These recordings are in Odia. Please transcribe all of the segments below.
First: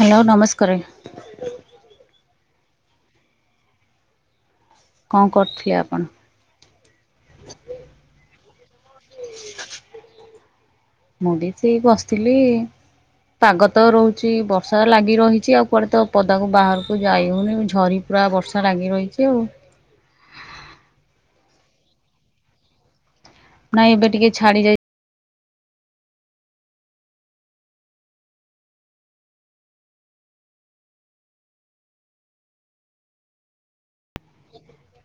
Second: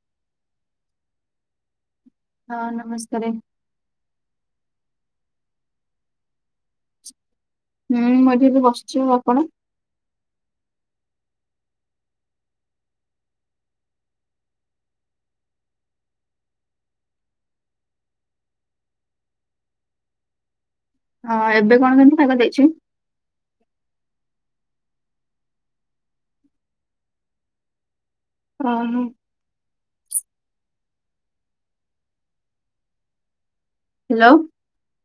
ହାଲୋ ନମସ୍କାର। ହଁ ନମସ୍କାର। କଣ କରୁଥିଲେ ଆପଣ? ହୁଁ ମୁଁ ଏଠିି ଏବେ ବସଚି ଆଉ ଆପଣ? ମୁଁ ବି ସେଇ ବସିଥିଲି। ପାଗ ତ ରହୁଚି ବର୍ଷା ଲାଗିରହିଚି ଆଉ କୁଆଡେ ତ ପଦାକୁ ବାହାରୁକୁ ଯାଇହଉନି ଝରି ପୁରା ବର୍ଷା ଲାଗିରହିଚି ଆଉ। ହଁ ଏବେ କଣ କେମିତି ପାଗ ଦେଇଛି? ନାଇଁ ଏବେ ଟିକେ ଛାଡିଯାଇ ଉଁ ହୁଁ। ହେଲୋ।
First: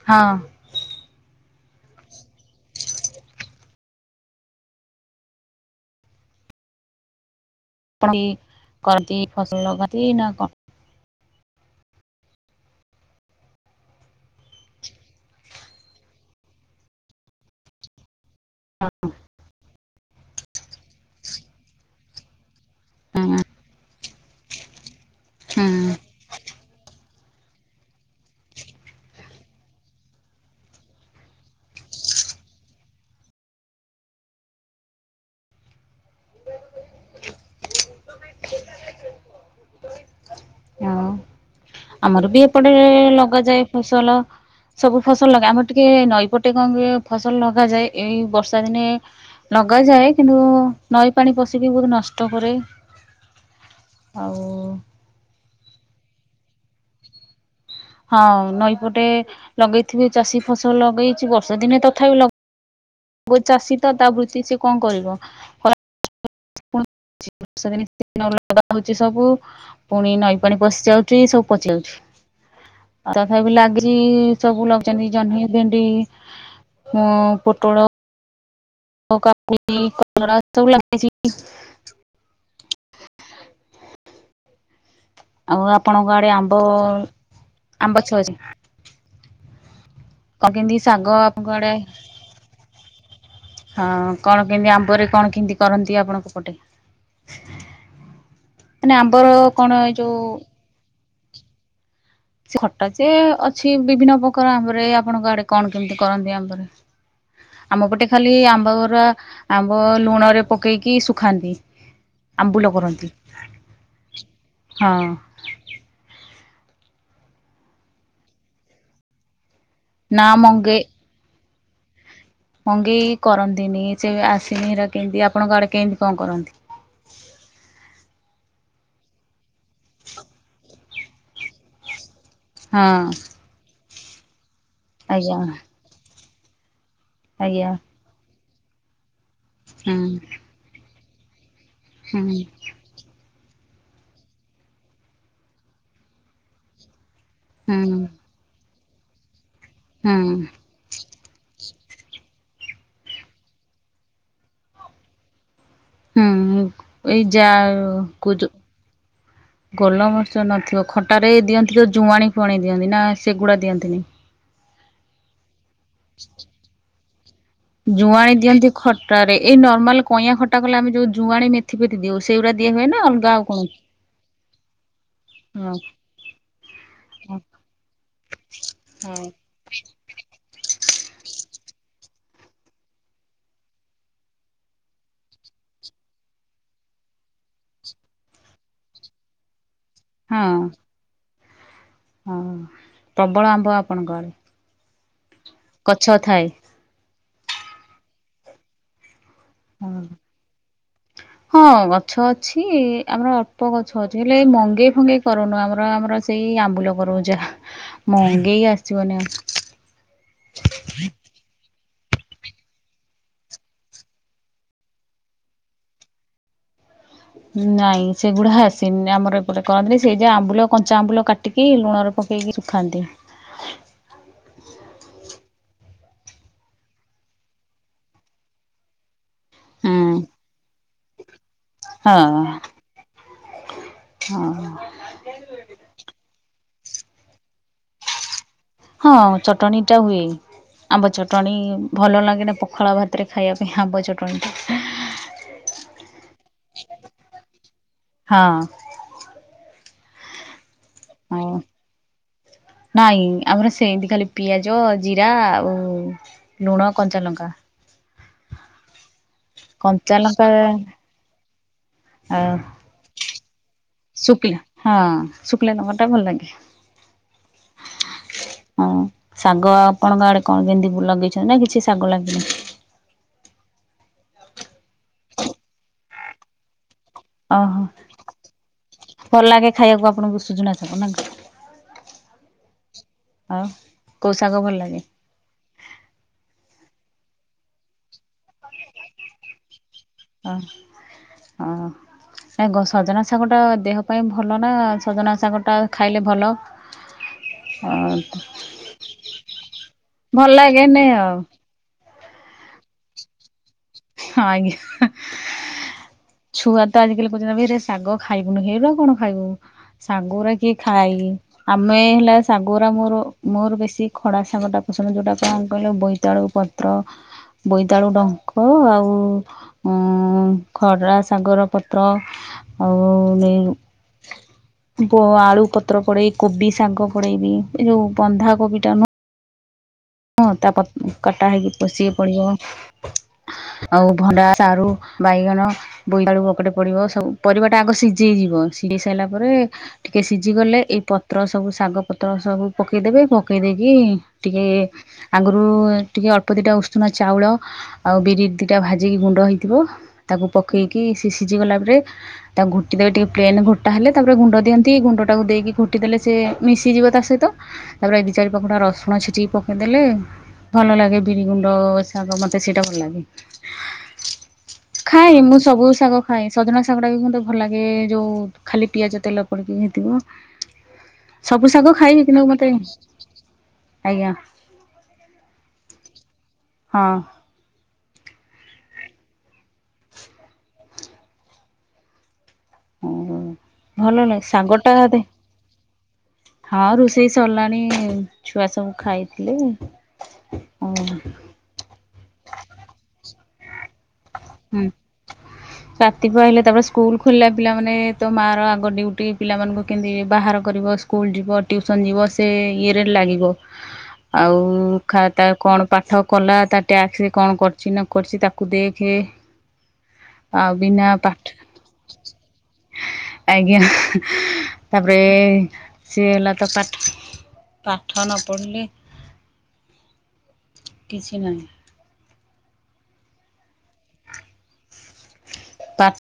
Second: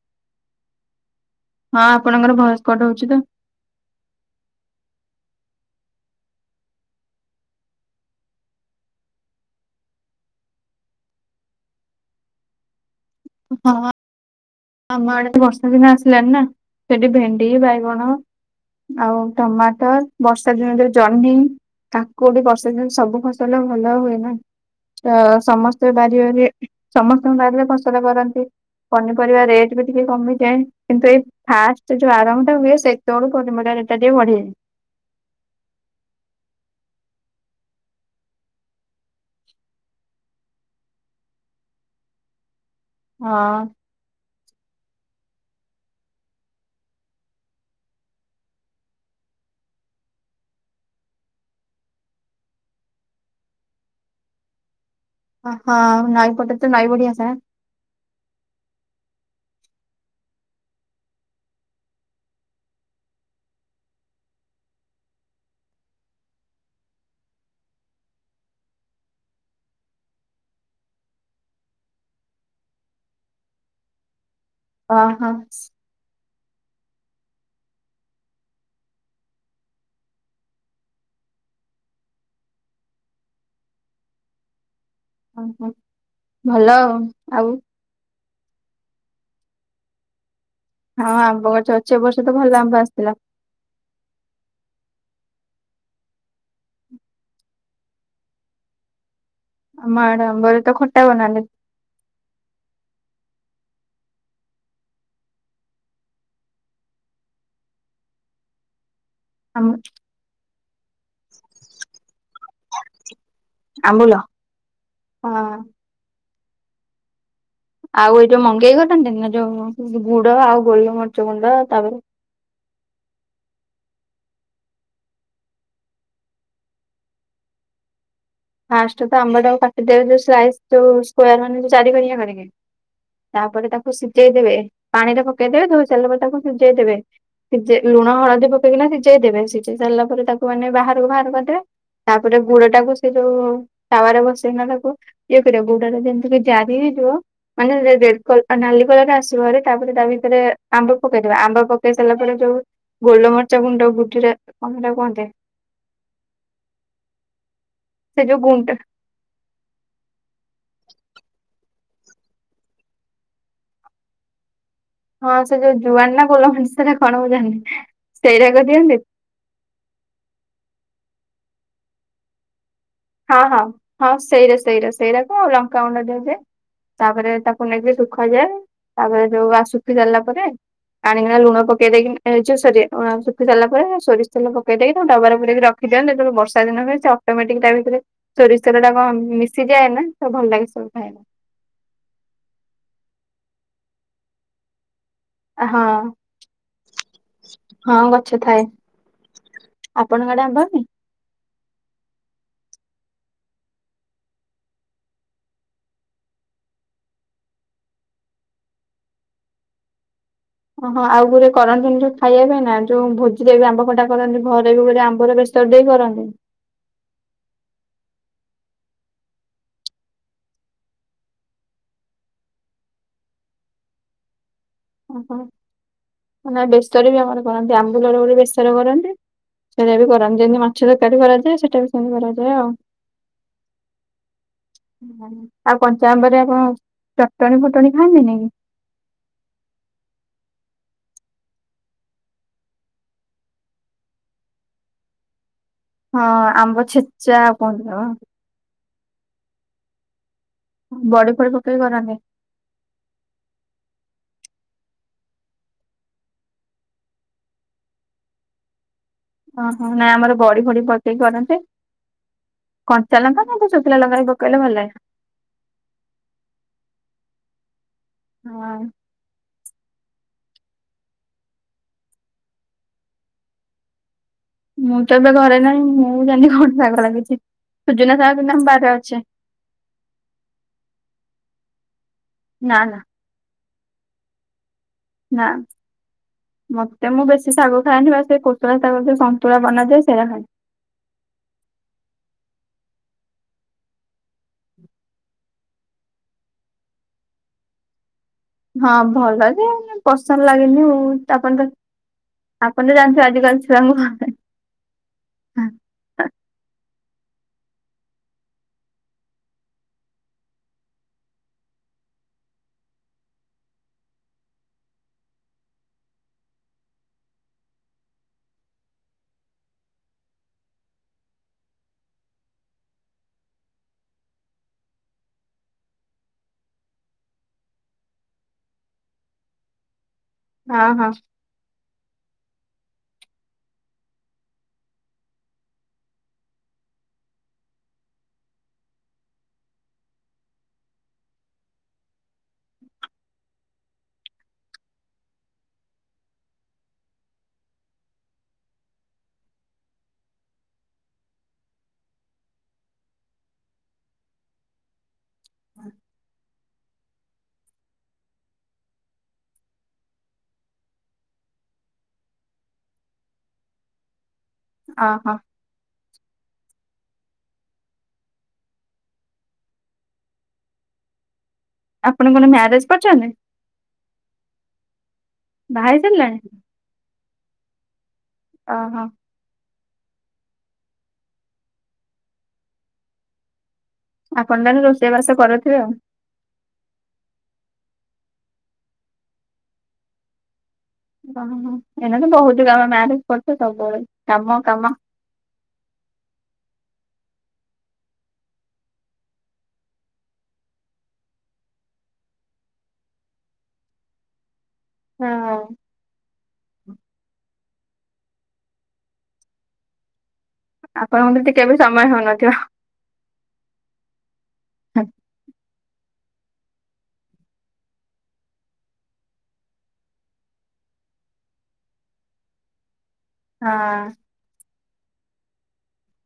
ହଁ। ହଁ ଆପଣଙ୍କର ଭଏସେ କଟ୍ ହଉଚି ତ। ପଣ୍ଡି କରନ୍ତି ଫସଲ ଲଗାନ୍ତି ନା କଣ? [inaudible] ଆମଆଡେ ତ ବର୍ଷାଦିନ ଆସିଲାଣି ନା ସେଠି ଭେଣ୍ଡି ବାଇଗଣ ଆଉ ଟମାଟର ବର୍ଷା ଦିନରେ ଯୋଉ ଜହ୍ନି କା କୋଉଠି ବର୍ଷାଦିନରେ ସବୁ ହୁଁ ଫସଲ ଭଲ ହୁଏ ନା ତ ସମସ୍ତେ ହୁଁ ବା ରିରେ ସମସ୍ତଙ୍କ ବାରିରେ ଫସଲ କରନ୍ତି ପନି ପରିବା ରେଟ୍ ବି ଟିକେ କମିଯାଏ। କିନ୍ତୁ ଏଇ ଫାଷ୍ଟେ ଯୋଉ ଆରମ୍ଭଟା ହୁଏ ସେତୋବଳୁକୁ ପନିପରିଵା ରେଟେ ଟା ଟିକେ ବଢିଯାଏ। ଆଉ ଆମର ବି ଏପଟେ ଲଗାଯାଏ ହଁ ଫସଲ। ସବୁଫସଲ ଲଗା ଆମର ଟିକେ ନଈପଟେ କଣ କହିଲ ଫସଲ ଲଗାଯାଏ। ଏଇ ବର୍ଷାଦିନେ ନଗାଯାଏ କିନ୍ତୁ ନଈପାଣି ପଶିକି ଗୁରେ ନଷ୍ଟ କରେ। ଆଉ। ଅହ ନଈପଟେ ତ ନଈବଢୀ ଆସେ ଆଁ। ହଁ ନଈପଟେ ଲଗେଇଥିବେ ଚାଷୀ ଫସଲ ଲଗେଇଚି ବର୍ଷା ଦିନେ ତଥାପି ଲ ବୋହୁତୁ ଚାଷୀ ତ ତା ବୃତ୍ତି ସେ କଣ କରିବ ଖରା ଚି ବର୍ଷାଦିନେ [inaudible] ଲଗା ହଉଚି ସବୁ। ପୁଣି ନଈପାଣି ପଶିଯାଉଚି ସବୁ ପଚିଯାଉଚି ଆ ତଥାପି ଲାଗିନି। ସବୁ ଲଗିଚନ୍ତି ଓହୋ। ଜହ୍ନି ଭେଣ୍ଡି ଓ ପୋଟଳ। ଆଉ କାକୁଡି କଲରା ସବୁ ଲାଗିଚି। ଆଉ ଓହୋ ଆପଣଙ୍କ ଆଡେ ଆମ୍ବ ଭଲ ଆଉ ଆଉ ଆମ୍ବଗଛ ଅଛି? [unintelligible] ହଁ ଆପଣଙ୍କ ଆଡେ ଆମ୍ବଗଛ ଅଛି ଏବର୍ଷ ତ ଭଲ ଆମ୍ବ ଆସିଥିଲା। ହଁ କଣ କେମିତି ଆମ୍ବରେ କଣ କିମିତି କରନ୍ତି ଆପଣଙ୍କ ପଟେ? ମାନେ ଆମ୍ବର କଣ ଏଇ ଆମଆଡେ ଯୋଉ ଆମ୍ବରେ ତ ଖଟା ବନାନ୍ତି। ସେ ଖଟା ଯେ ଅଛି ବିଭିନ୍ନ ପ୍ରକାର ଆମ୍ବରେ ଆପଣଙ୍କ ଆଡେ କଣ କିମିତି କରନ୍ତି ଆମ୍ବରେ? ଆମପଟେ ଖାଲି ଆମ୍ବଗୁରା ଆମ୍ବ ଲୁଣରେ ପକେଇକି ଶୁଖାନ୍ତି ଆମ୍ବୁଲ କରନ୍ତି। ଆମ୍ବୁଲ ହଁ। ଆଉ ଏଇ ଯୋଉ ମଙ୍ଗେଇ କରନ୍ତିନି ନା ଯୋଉ ନା ଗୁଡ ଆଉ ମଙ୍ଗେଇ ଗୋଲମରିଚ ଗୁଣ୍ଡ ତାପରେ ମଙ୍ଗେଇ କରନ୍ତିନି ସେ ଆସିନି ଏରାକେନ୍ତି ଆପଣଙ୍କ ଆଡେ କେମିତି କଣ କରନ୍ତି? ଫାଷ୍ଟେ ତ ଆମ୍ବଟାକୁ କାଟିଦେବେ ଯୋଉ ସ୍ଲାଇସ୍ ଯୋଉ ସ୍କୋୟାର ମାନେ ଯୋଉ ଚାରିକଣିଆ କରିକି। ହଁ। ତାପରେ ତାକୁ ସିଜେଇ ଦେବେ ପାଣିରେ ଆଜ୍ଞା ପକେଇଦେବେ ଧୋଇ ସାରିଲା ପରେ ତାକୁ ସିଜେଇ ଦେବେ ଆଜ୍ଞା ସିଜେଇ ଲୁ ଲୁଣ ହଳଦୀ ପକେଇକିନା ସିଜେଇ ଦେବେ ସିଜେଇ ସାରିଲା ହୁଁ ପରେ ତାକୁ ମାନେ ବାହାରୁକୁ ବାହାର କରିଦେବେ ହୁଁ। ତାପରେ ଗୁଡଟାକୁ ସେ ଯୋଉ ତାୱାରେ ବସେଇକିନା ତାକୁ ଇଏ କରିବା ଗୁଡରେ ଯେମିତିକି ଜାରି ହେଇଯିବ। ମାନେ ରେ ହୁଁ ଯେ କଲ ନାଲି କଲରଟା ଆସିବଭାରି ତାପରେ ତା ହୁଁ ଭିତେରେ। ଆମ୍ବ ପକେଇଦବା ଆମ୍ବ ପକେଇ ସାରିଲା ପରେ ଯୋଉ ଗୋଲମରିଚ ଗୁଣ୍ଡ ଗୁଜୁରା କଣ ହେଟାକୁ କୁହନ୍ତି। ହୁଁ ଏଇ ଯାର ସେ ଯୋଉ କୁଜୁ। ଗୁଣ୍ଡ ଗୋଲମରିଚ ନଥିବ ଖଟାରେ ଦିଅନ୍ତି ତ ଜୁଆଣି ଫୁଆଣି ଦିଅନ୍ତି ନା ସେଗୁଡା ଦିଅନ୍ତିନି। ହଁ ସେ ଯୋଉ ଜୁଆଣି ନାଁ କୋଲମରିଚ ସେଟା କଣ ମୁଁ ଜାଣିନି ଜୁଆଣି ଦିଅନ୍ତି ଖଟାରେ ରେ ଏ ନର୍ମାଲ କଇଁଆ ଖଟା କଲେ ଆମେ ଯୋଉ ଜୁଆଣି ମେଥିପେଥି ଦିଅଉ ସେଉରା ଦିଆ ହୁଏ ନାଁ ଅ ହଁ ହଁ ହଁ ସେଇରା ସେଇରା ସେଇଟାକୁ ଆଉ ହଁ ଲଙ୍କା ଗୁଣ୍ଡ ଦିଆଯାଏ। ତାପରେ ତାକୁ ନେଇକି ଶୁଖାଯାଏ ତାପରେ ହଁ। ଯୋଉ ଆଉ ଶୁଖି ସାରିଲା ପରେ ଆଣିକିନା ଲୁଣ ପକେଇ ଦେଇକି ଏ ଯୋଉ ସରି ଶୁଖି ସାରିଲା ପରେ ସୋରିଷତେଲ ପକେଇ ଦେଇକି ଡବାରେ ପୁରେଇ ରଖି ଦିଅନ୍ତି ଯେତେବେଳେ ବର୍ଷା ଦିନ ହୁଏ ସେ ଅଟୋମଟିକ୍ ତା ଭିତ ରେ ସୋରିଷତେଲ ଟା କଣ ମିଶିଯାଏ ନାଁ ହଁ ଭଲ ଲାଗେ ସବୁ ଖାଇବାକୁ ହଁ ପ୍ରବଳ ଆମ୍ବ ଆପଣଙ୍କ ଆଡେ ହଁ ଗଛ ଥାଏ। ହଁ ଗଛ ଥାଏ। ଆପଣ ଆଡେ ଆମ୍ବ ହଉନି? [inaudible] ହଁ ଗଛ ଅଛି ଆମର ଅଳ୍ପ ଗଛ ଅଛି ହେଲେ ମଙ୍ଗେଇ ଫଙ୍ଗେଇ କରୁନୁ ଆମର ଆମର ସେଇ ଆମ୍ବୁଲ କରୁ ଯାହା ମଙ୍ଗେଇ ଆସିବନି ଆଉ ହଁ ହଁ ଆଉ ଗୋଟେ କରନ୍ତିନି ଯୋଉ ଖାଇବା ପାଇଁ ନା ଯୋଉ ଭୋଜିରେ ବି ଆମ୍ବ ଖଟା କରନ୍ତି ଘରେ ବି ଗୋଟେ ଆମ୍ବର ବେଷ ର ଟେ କରନ୍ତି। ନାଇଁ ସେଗୁଡା ଆସିନି ଆମର ଏପଟେ କରନ୍ତିନି ସେ ଯେ ଆମ୍ବୁଲ କଞ୍ଚାଆମ୍ବୁଲ କାଟି କି ଲୁଣରେ ପକେଇକି ସୁଖାନ୍ତି। ଓହୋ ମାନେ ବେସର ବି ଆମର କରନ୍ତି ଆମ୍ବୁଲର ଗୋଟେ ବେସର କରନ୍ତି। ସେଇଟା ହୁଁ ବି କରନ୍ତି ଯେମିତି ମାଛ ତରକାରୀ କରାଯାଏ ସେଇଟା ବି ସେମିତି କରାଯାଏ ହଁ ଆଉ ହଁ ଆଉ କଞ୍ଚାଆମ୍ବରେ ଆପଣ ଚଟଣୀ ଫଟଣୀ ଖାଆନ୍ତି ନି କି? ହଁ ଚଟଣି ଟା ହୁଏ। ଆମ୍ବ ଚଟଣି ଭଲ ଲାଗେନା ପଖାଳ ଭାତରେ ଖାଇବା ପାଇଁ ଆମ୍ବ ଚଟଣିଟା [inaudible] ହଁ ଆମ୍ବ ଛେଚା କୁହନ୍ତି ନା କଣ? ହଁ ବଡି ଆଉ ଫଡି ପକେଇ କରନ୍ତି। ନାଇଁ ଆମର ସେମିତି ଖାଲି ପିଆଜ ଜିରା ଆଉ ଲୁଣ, କଞ୍ଚାଲଙ୍କା ହଁ ହଁ ନାଇଁ ଆମର କଞ୍ଚାଲଙ୍କା ବଡି ଫଡି ପକେଇ କରନ୍ତି। ଆଉ କଞ୍ଚା ଲଙ୍କା ଆଉ ଶୁଖିଲା ଲଙ୍କା ପକେଇଲେ ଭଲ ଲାଗେ। ହଁ ଶୁଖିଲା ଲଙ୍କା ଟା ଭଲ ଲାଗେ ହଁ ଶାଗ ଆପଣଙ୍କ ଆଡେ କଣ କେମିତି ଲଗେଇଛନ୍ତି ନା କିଛି ଶାଗ ଲାଗିନି। ମୁଁ ତ ଏବେ ଘରେ ନାହିଁ ମୁଁ ଜାଣିନି କଣ ଶାଗ ଲାଗିଛି ଓହୋ ସୁଜୁନା ଶାଗ କିନ୍ତୁ ଆମ ବାରିରେ ଅଛି। ଭଲ ଲାଗେ ଖାଇବାକୁ ଆପଣଙ୍କୁ ସୁଜୁନା ଶାଗ ନା କଣ? ନାଁ ନାଁ ଆଉ କୋଉ ଶାଗ ଭଲ ଲାଗେ। ନାଁ ମତେ ମୁଁ ବେଶୀ ଶାଗ ଖାଏନି ବାସ କୋଷଳା ଶାଗ ଯଉ ସନ୍ତୁଳା ବନା ଯାଏ ସେଇଟା ଖାଏ ହଁ ହଁ ନାଇଗୋ ସଜନା ଶାଗଟା ଦେହ ପାଇଁ ଭଲ ନା ସଜନା ଶାଗଟା ଖାଇଲେ ଭଲ ହଁ ହଁ ଭଲ ଯେ କିନ୍ତୁ ପସନ୍ଦ ଲାଗେନି ଆଉ ତାପରେ ତ ଆପଣ ତ ଜାଣିଛନ୍ତି ଆଜିକାଲି ଛୁଆଙ୍କୁ ହଁ ଆଜ୍ଞା ଛୁଆ ତ ଆଜିକାଲି କହୁଛନ୍ତି ଏ ଶାଗ ଖାଇବୁନୁ ଏରା କଣ ଖାଇବୁ ଶାଗଗୁଡା କିଏ ଖାଏ କି ଆମେ ହେଲା ଶାଗର ମୋର ମୋର ବେଶୀ ଖଡା ଶାଗ ଟା ପସନ୍ଦ ଯୋଉଟା କଣ ଆମେ କହିଲ ବୋଇତାଳୁ ପତ୍ ତ୍ର ବୋଇତାଳୁ ଡଙ୍କ ଆଉ ଉଁ ଖଡରା ସାଗର ପତ୍ର ଆଉ ନେଇ ବୋ ଆଳୁ ପତ୍ର ପଡେଇ କୋବି ଶାଗ ପଡେଇବି ଏ ଯୋଉ ବନ୍ଧା କୋବି ଟା ମ ହଁ ତାପ ହଁ କଟା ହେଇକି ପୋଷ ସିଏ ପଡିବ। ଆଉ ଭଣ୍ଡା ସାରୁ ବାଇଗଣ ବୋଇତାଳୁ ବକଟେ ପଡିବ ସବୁ ପରିବାଟା ଆଗ ସିଝେଇ ଯିବ ସିଝେଇ ସାରିଲା ପରେ ଟିକେ ସିଝି ଗଲେ ଏଇ ପତ୍ର ସବୁ ଶାଗ ପତ୍ର ସବୁ ପକେଇଦେବେ ପକେଇ ଦେଇକି ଟିକେ ଆଗରୁ ଟିକେ ଅଳ୍ପ ଦିଟା ଉଷୁନା ଚାଉଳ ଆଉ ବିରି ଦିଟା ଭାଜିକି ଗୁଣ୍ଡ ହେଇଥିବ ତାକୁ ପକେଇକି ସେ ସିଜି ଗଲା ପରେ ତାକୁ ଘୋଟି ଦେବେ ଟିକେ ପ୍ରେନ ଘୋଟା ହେଲେ ତାପରେ ଗୁଣ୍ଡ ଦିଅନ୍ତି ଗୁଣ୍ଡଟା ଟାକୁ ଦେଇକି ଖୋଟି ଦେଲେ ସିଏ ମିଶିଯିବ ତା ସହିତ ତାପରେ ଏ ଦି ଚାରି ପାଖୁଡ଼ା ରସୁଣ ଛେଚିକି ପକ ପକେଇ ଦେଲେ ଭଲ ଲାଗେ ବିରି ଗୁଣ୍ଡ ଶାଗ ମୋତେ ସେଇଟା ଭଲ ଲାଗେ। ଓହୋ ଖାଏ ମୁଁ ସବୁ ଶାଗ ଖାଏ ସଜନା ଶାଗ ଟା ବି ମୋତେ ଭଲ ଲାଗେ ଯୋଉ ଖାଲି ପିଆଜ ତେଲ ପଡିକି ହେଇଥିବ। ସବୁ ଶାଗ ଖାଇବି ଆପଣ କିନ୍ତୁ କଣ ମତେ ମ୍ୟାରେଜ କରିଛନ୍ତି ଆଜ୍ଞା। ବାହାହେଇ ସାରିଲାଣି ହଁ ଅଁ ହଁ ଭଲ ଲାଗେ ଆପଣ ତାହେଲେ ସାଙ୍ଗଟା ରୋଷେଇ ଦେ ବାସ କରୁଥିବେ ଆଉ। ହଁ ରୁଷେଇ ସରିଲାଣି ଛୁଆ ସବୁ ଖାଇଥିଲି ଉଁ ଓହୋ ଏଇନା ତ ବହୁତ କାମ ଗାଁରେ [unintelligible] ସବୁବେଳେ କାମ କାମ [inaudible] ରାତି ପାହିଲେ ତାପରେ ସ୍କୁଲ ଖୋଲିଲା ପିଲାମାନେ ତ ମାଁ ର ଆଗ ଡିଉଟି ପିଲାମାନଙ୍କୁ କେମିତି ବାହାର କରିବ ସ୍କୁ ସ୍କୁଲ ଯିବ ଟ୍ଯୁଉସନ ଯିବ ସେ ଇଏରେ ଲାଗିବ। ଆଉ ଖା ତା କଣ ପାଠ କଲା ତା ଟ୍ୟାକ୍ସରେ କଣ କରିଚି ନ କରିଚି ତାକୁ ଦେଖ୍ ଖେ ଆପଣଙ୍କୁ ଟିକେ ବି ସମୟ ହଉନଥିବ। ଆଜ୍ଞା ତାପରେ ସିଏ ହେଲା ତ ପାଠ୍ ପାଠ ନ ପଢ଼ିଲେ କିଛି ନାହିଁ ହଁ ପାଟ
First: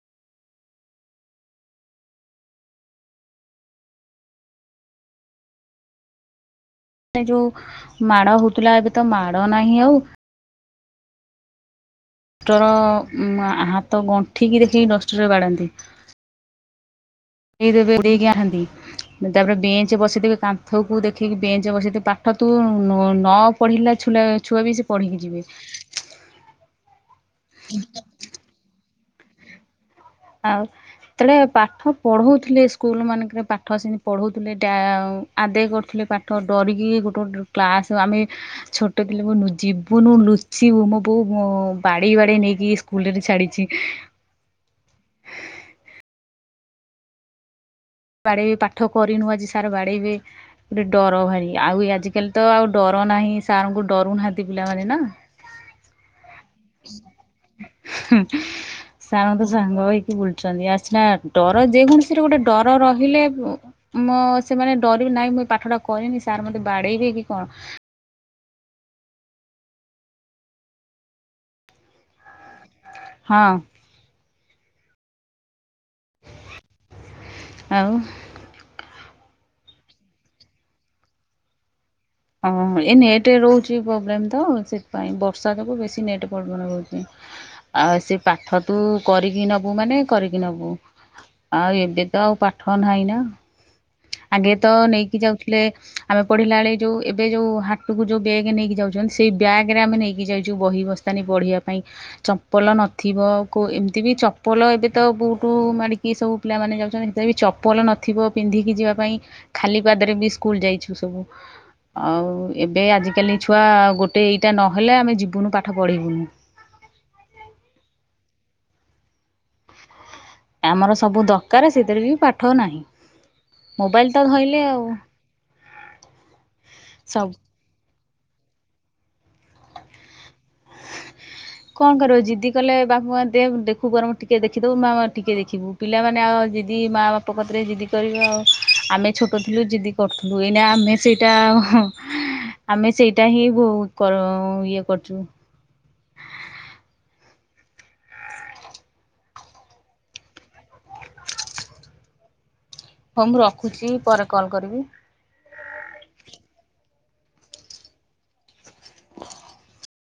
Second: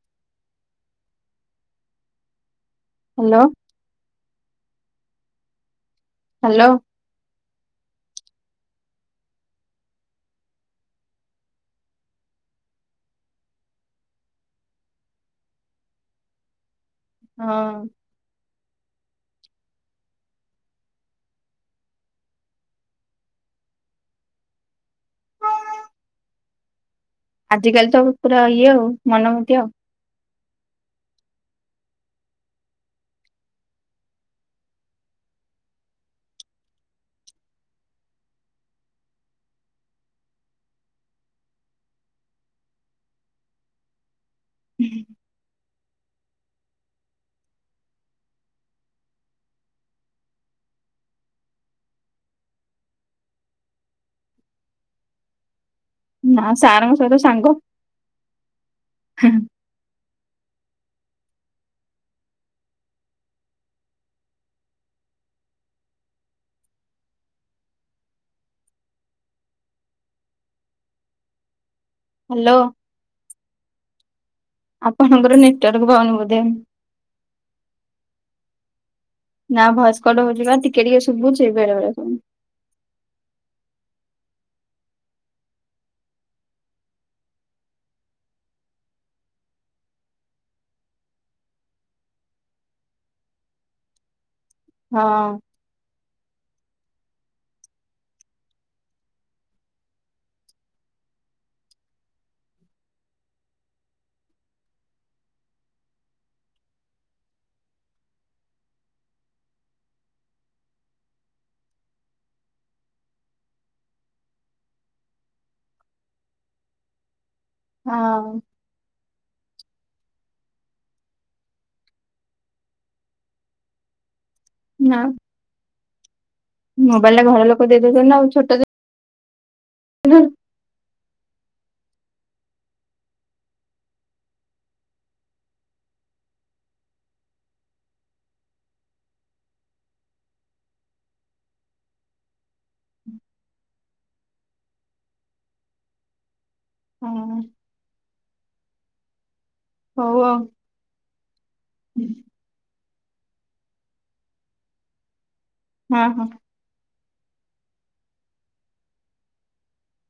ହାଲୋ ହାଲୋ ଆଗେ ଯୋଉ ମାଡ ହଉଥିଲା ଏବେ ତ ମାଡ଼ ନାହିଁ ଆଉ ତୋର ମା ହାତ ଗଣ୍ଠିକି ଦେଖିକି ଡଷ୍ଟରରେ ବାଡ଼ାନ୍ତି। ହଁ। [unintelligible] ତାପରେ ବେଞ୍ଚ ବସେଇଦିବି କାନ୍ଥକୁ ଦେଖିକି ବେଞ୍ଚରେ ବସେଇଦିବି ପାଠ ତୁ ନ ନ ପଢ଼ିଲା ଛୁଲା ଛୁଆ ବି ସେ ପଢ଼ିକି ଯିବେ। ଆଜିକାଲି ତ ପୁରା ଇଏ ଆଉ ମନ ମୁଖି ଆଉ। ଆଉ ସେତେବେଳେ ପାଠ ପଢଉଥିଲେ ସ୍କୁଲ ମାନଙ୍କରେ ପାଠ ସେମିତି ପଢଉଥିଲେ ଟା ଆଦେୟ କରୁଥିଲେ ପାଠ ଡରିକି ଗୋଟେ ଗୋଟେ କ୍ଲାସ ଆମେ ଛୋଟ ଥିଲୁ ଯିବୁନୁ ଲୁଚିବୁ ମୋ ବୋଉ ବାଡ଼େଇ ବାଡ଼େଇ ନେଇକି ସ୍କୁଲରେ ଛାଡ଼ିଛି। ହୁଁଁ ବାଡ଼େଇବେ ପାଠ କରିନୁ ଆଜି ସାର୍ ବାଡ଼େଇବେ। ଗୋଟେ ଡର ଭାରି ଆଉ ଆଜିକାଲି ତ ଆଉ ଡର ନାହିଁ ସାର୍ ଙ୍କୁ ଡରୁ ନାହାନ୍ତି ପିଲାମାନେ ନା ନା ସାରଙ୍କ ସହିତ ସାଙ୍ଗ ସାର୍ ଙ୍କୁ ସାଙ୍ଗ ହେଇକି ବୁଲୁଛନ୍ତି ଆ ସନା ଡର ଯେକୌଣସିରେ ଗୋଟେ ଡର ରହିଲେ ମୁଁ ସେମାନେ ଡରିବି ନାଇଁ ମୁଁ ପାଠ ଟା କରିନି ସାର୍ ମତେ ବାଡେଇବେ କି କଣ ହ୍ୟାଲୋ ହଁ ଆପଣଙ୍କର ନେଟୱାର୍କ ଭଉନି ବୋଧେ ଆଉ ନା ଭୟସ୍କଟ ହଉଛି ବା ଟିକେ ଟିକେ ଶୁଭୁଚି ବେଳେ ବେଳେ ହଁ ଏ ନେଟ୍ ରହୁଛି ପ୍ରୋବ୍ଲେମ୍ ତ ସେଥିପାଇଁ ବର୍ଷା ଯୋଗୁ ବେଶୀ ନେଟ୍ ପ୍ରବଲେମ ରହୁଛି। ଆଉ ସେ ପାଠ ତୁ କରିକି ନବୁ ମାନେ କରିକି ନବୁ। ଆଉ ଏବେ ତ ଆଉ ପାଠ ନାହିଁ ନା। ଆଗେ ତ ନେଇକି ହଁ ଯାଉଥିଲେ ଆମେ ପଢ଼ିଲା ବେଳେ ଯୋଉ ଏବେ ଯୋଉ ହାଟକୁ ଯୋଉ ବେଗ ନେଇକି ଯାଉଛନ୍ତି ସେ ବ୍ୟାଗରେ ଆମେ ନେଇକି ଯାଇଛୁ ବହି ବସ୍ତାନି ବଢ଼ିବା ପାଇଁ। ଚପଲ ନଥିବ ଏମିତି ବି ଚପଲ ଏବେ ତ ବହୁଠୁ ମାଡ଼ିକି ସବୁ ପିଲାମାନେ ଯାଉଛନ୍ତି। ସେହି ଚପଲ ନଥିବ ପିଲାମାନେ ଯିବା ପାଇଁ ଖାଲି ପାଦରେ ବି ସ୍କୁଲ ଯାଇଛୁ ସବୁ। ଆଉ ଏବେ ଆଜିକାଲି ଛୁଆ ଗୋଟେ ଏଇଟା ନହେଲେ ଆମେ ଯିବୁନୁ ପାଠ ପଢ଼ିବୁନୁ। ହଁ ଆମର ସବୁ ଦରକାର ସେଥିରେ ବି ପାଠ ନାହିଁ। ମୋବାଇଲ ତ ଧଇଲେ ନା ମୋବାଇଲ ସବୁ ଟା ଘର ଲୋକ ଦେଇଦଉଛନ୍ତି ନା [unintelligible] ଛୋଟରେ କଣ କରିବ ଜିଦି କଲେ ବାପ ମା ଦେଖୁ ବରଂ ଟିକେ ଦେଖିଦଉ ମାମା ଟିକେ ଦେଖିବୁ। ପିଲାମାନେ ଆଉ ଦିଦି ମାଆ ବାପ କତିରେ ଯିଦି କରିବ ଆମେ ଛୋଟ ଥିଲୁ ଜିଦି କରୁଥିଲୁ, ଏଇନା ଆମେ ସେଇଟା ଆଉ ଆମେ ସେଇଟା ହିଁ [unintelligible] କରିବୁ। ହଁ ଇଏ କରୁଛୁ। ହଁ ହଉ ଆଉ। ହଉ ମୁଁ ରଖୁଛି ପରେ କଲ୍ କରିବି। ହଁ ହଁ ହ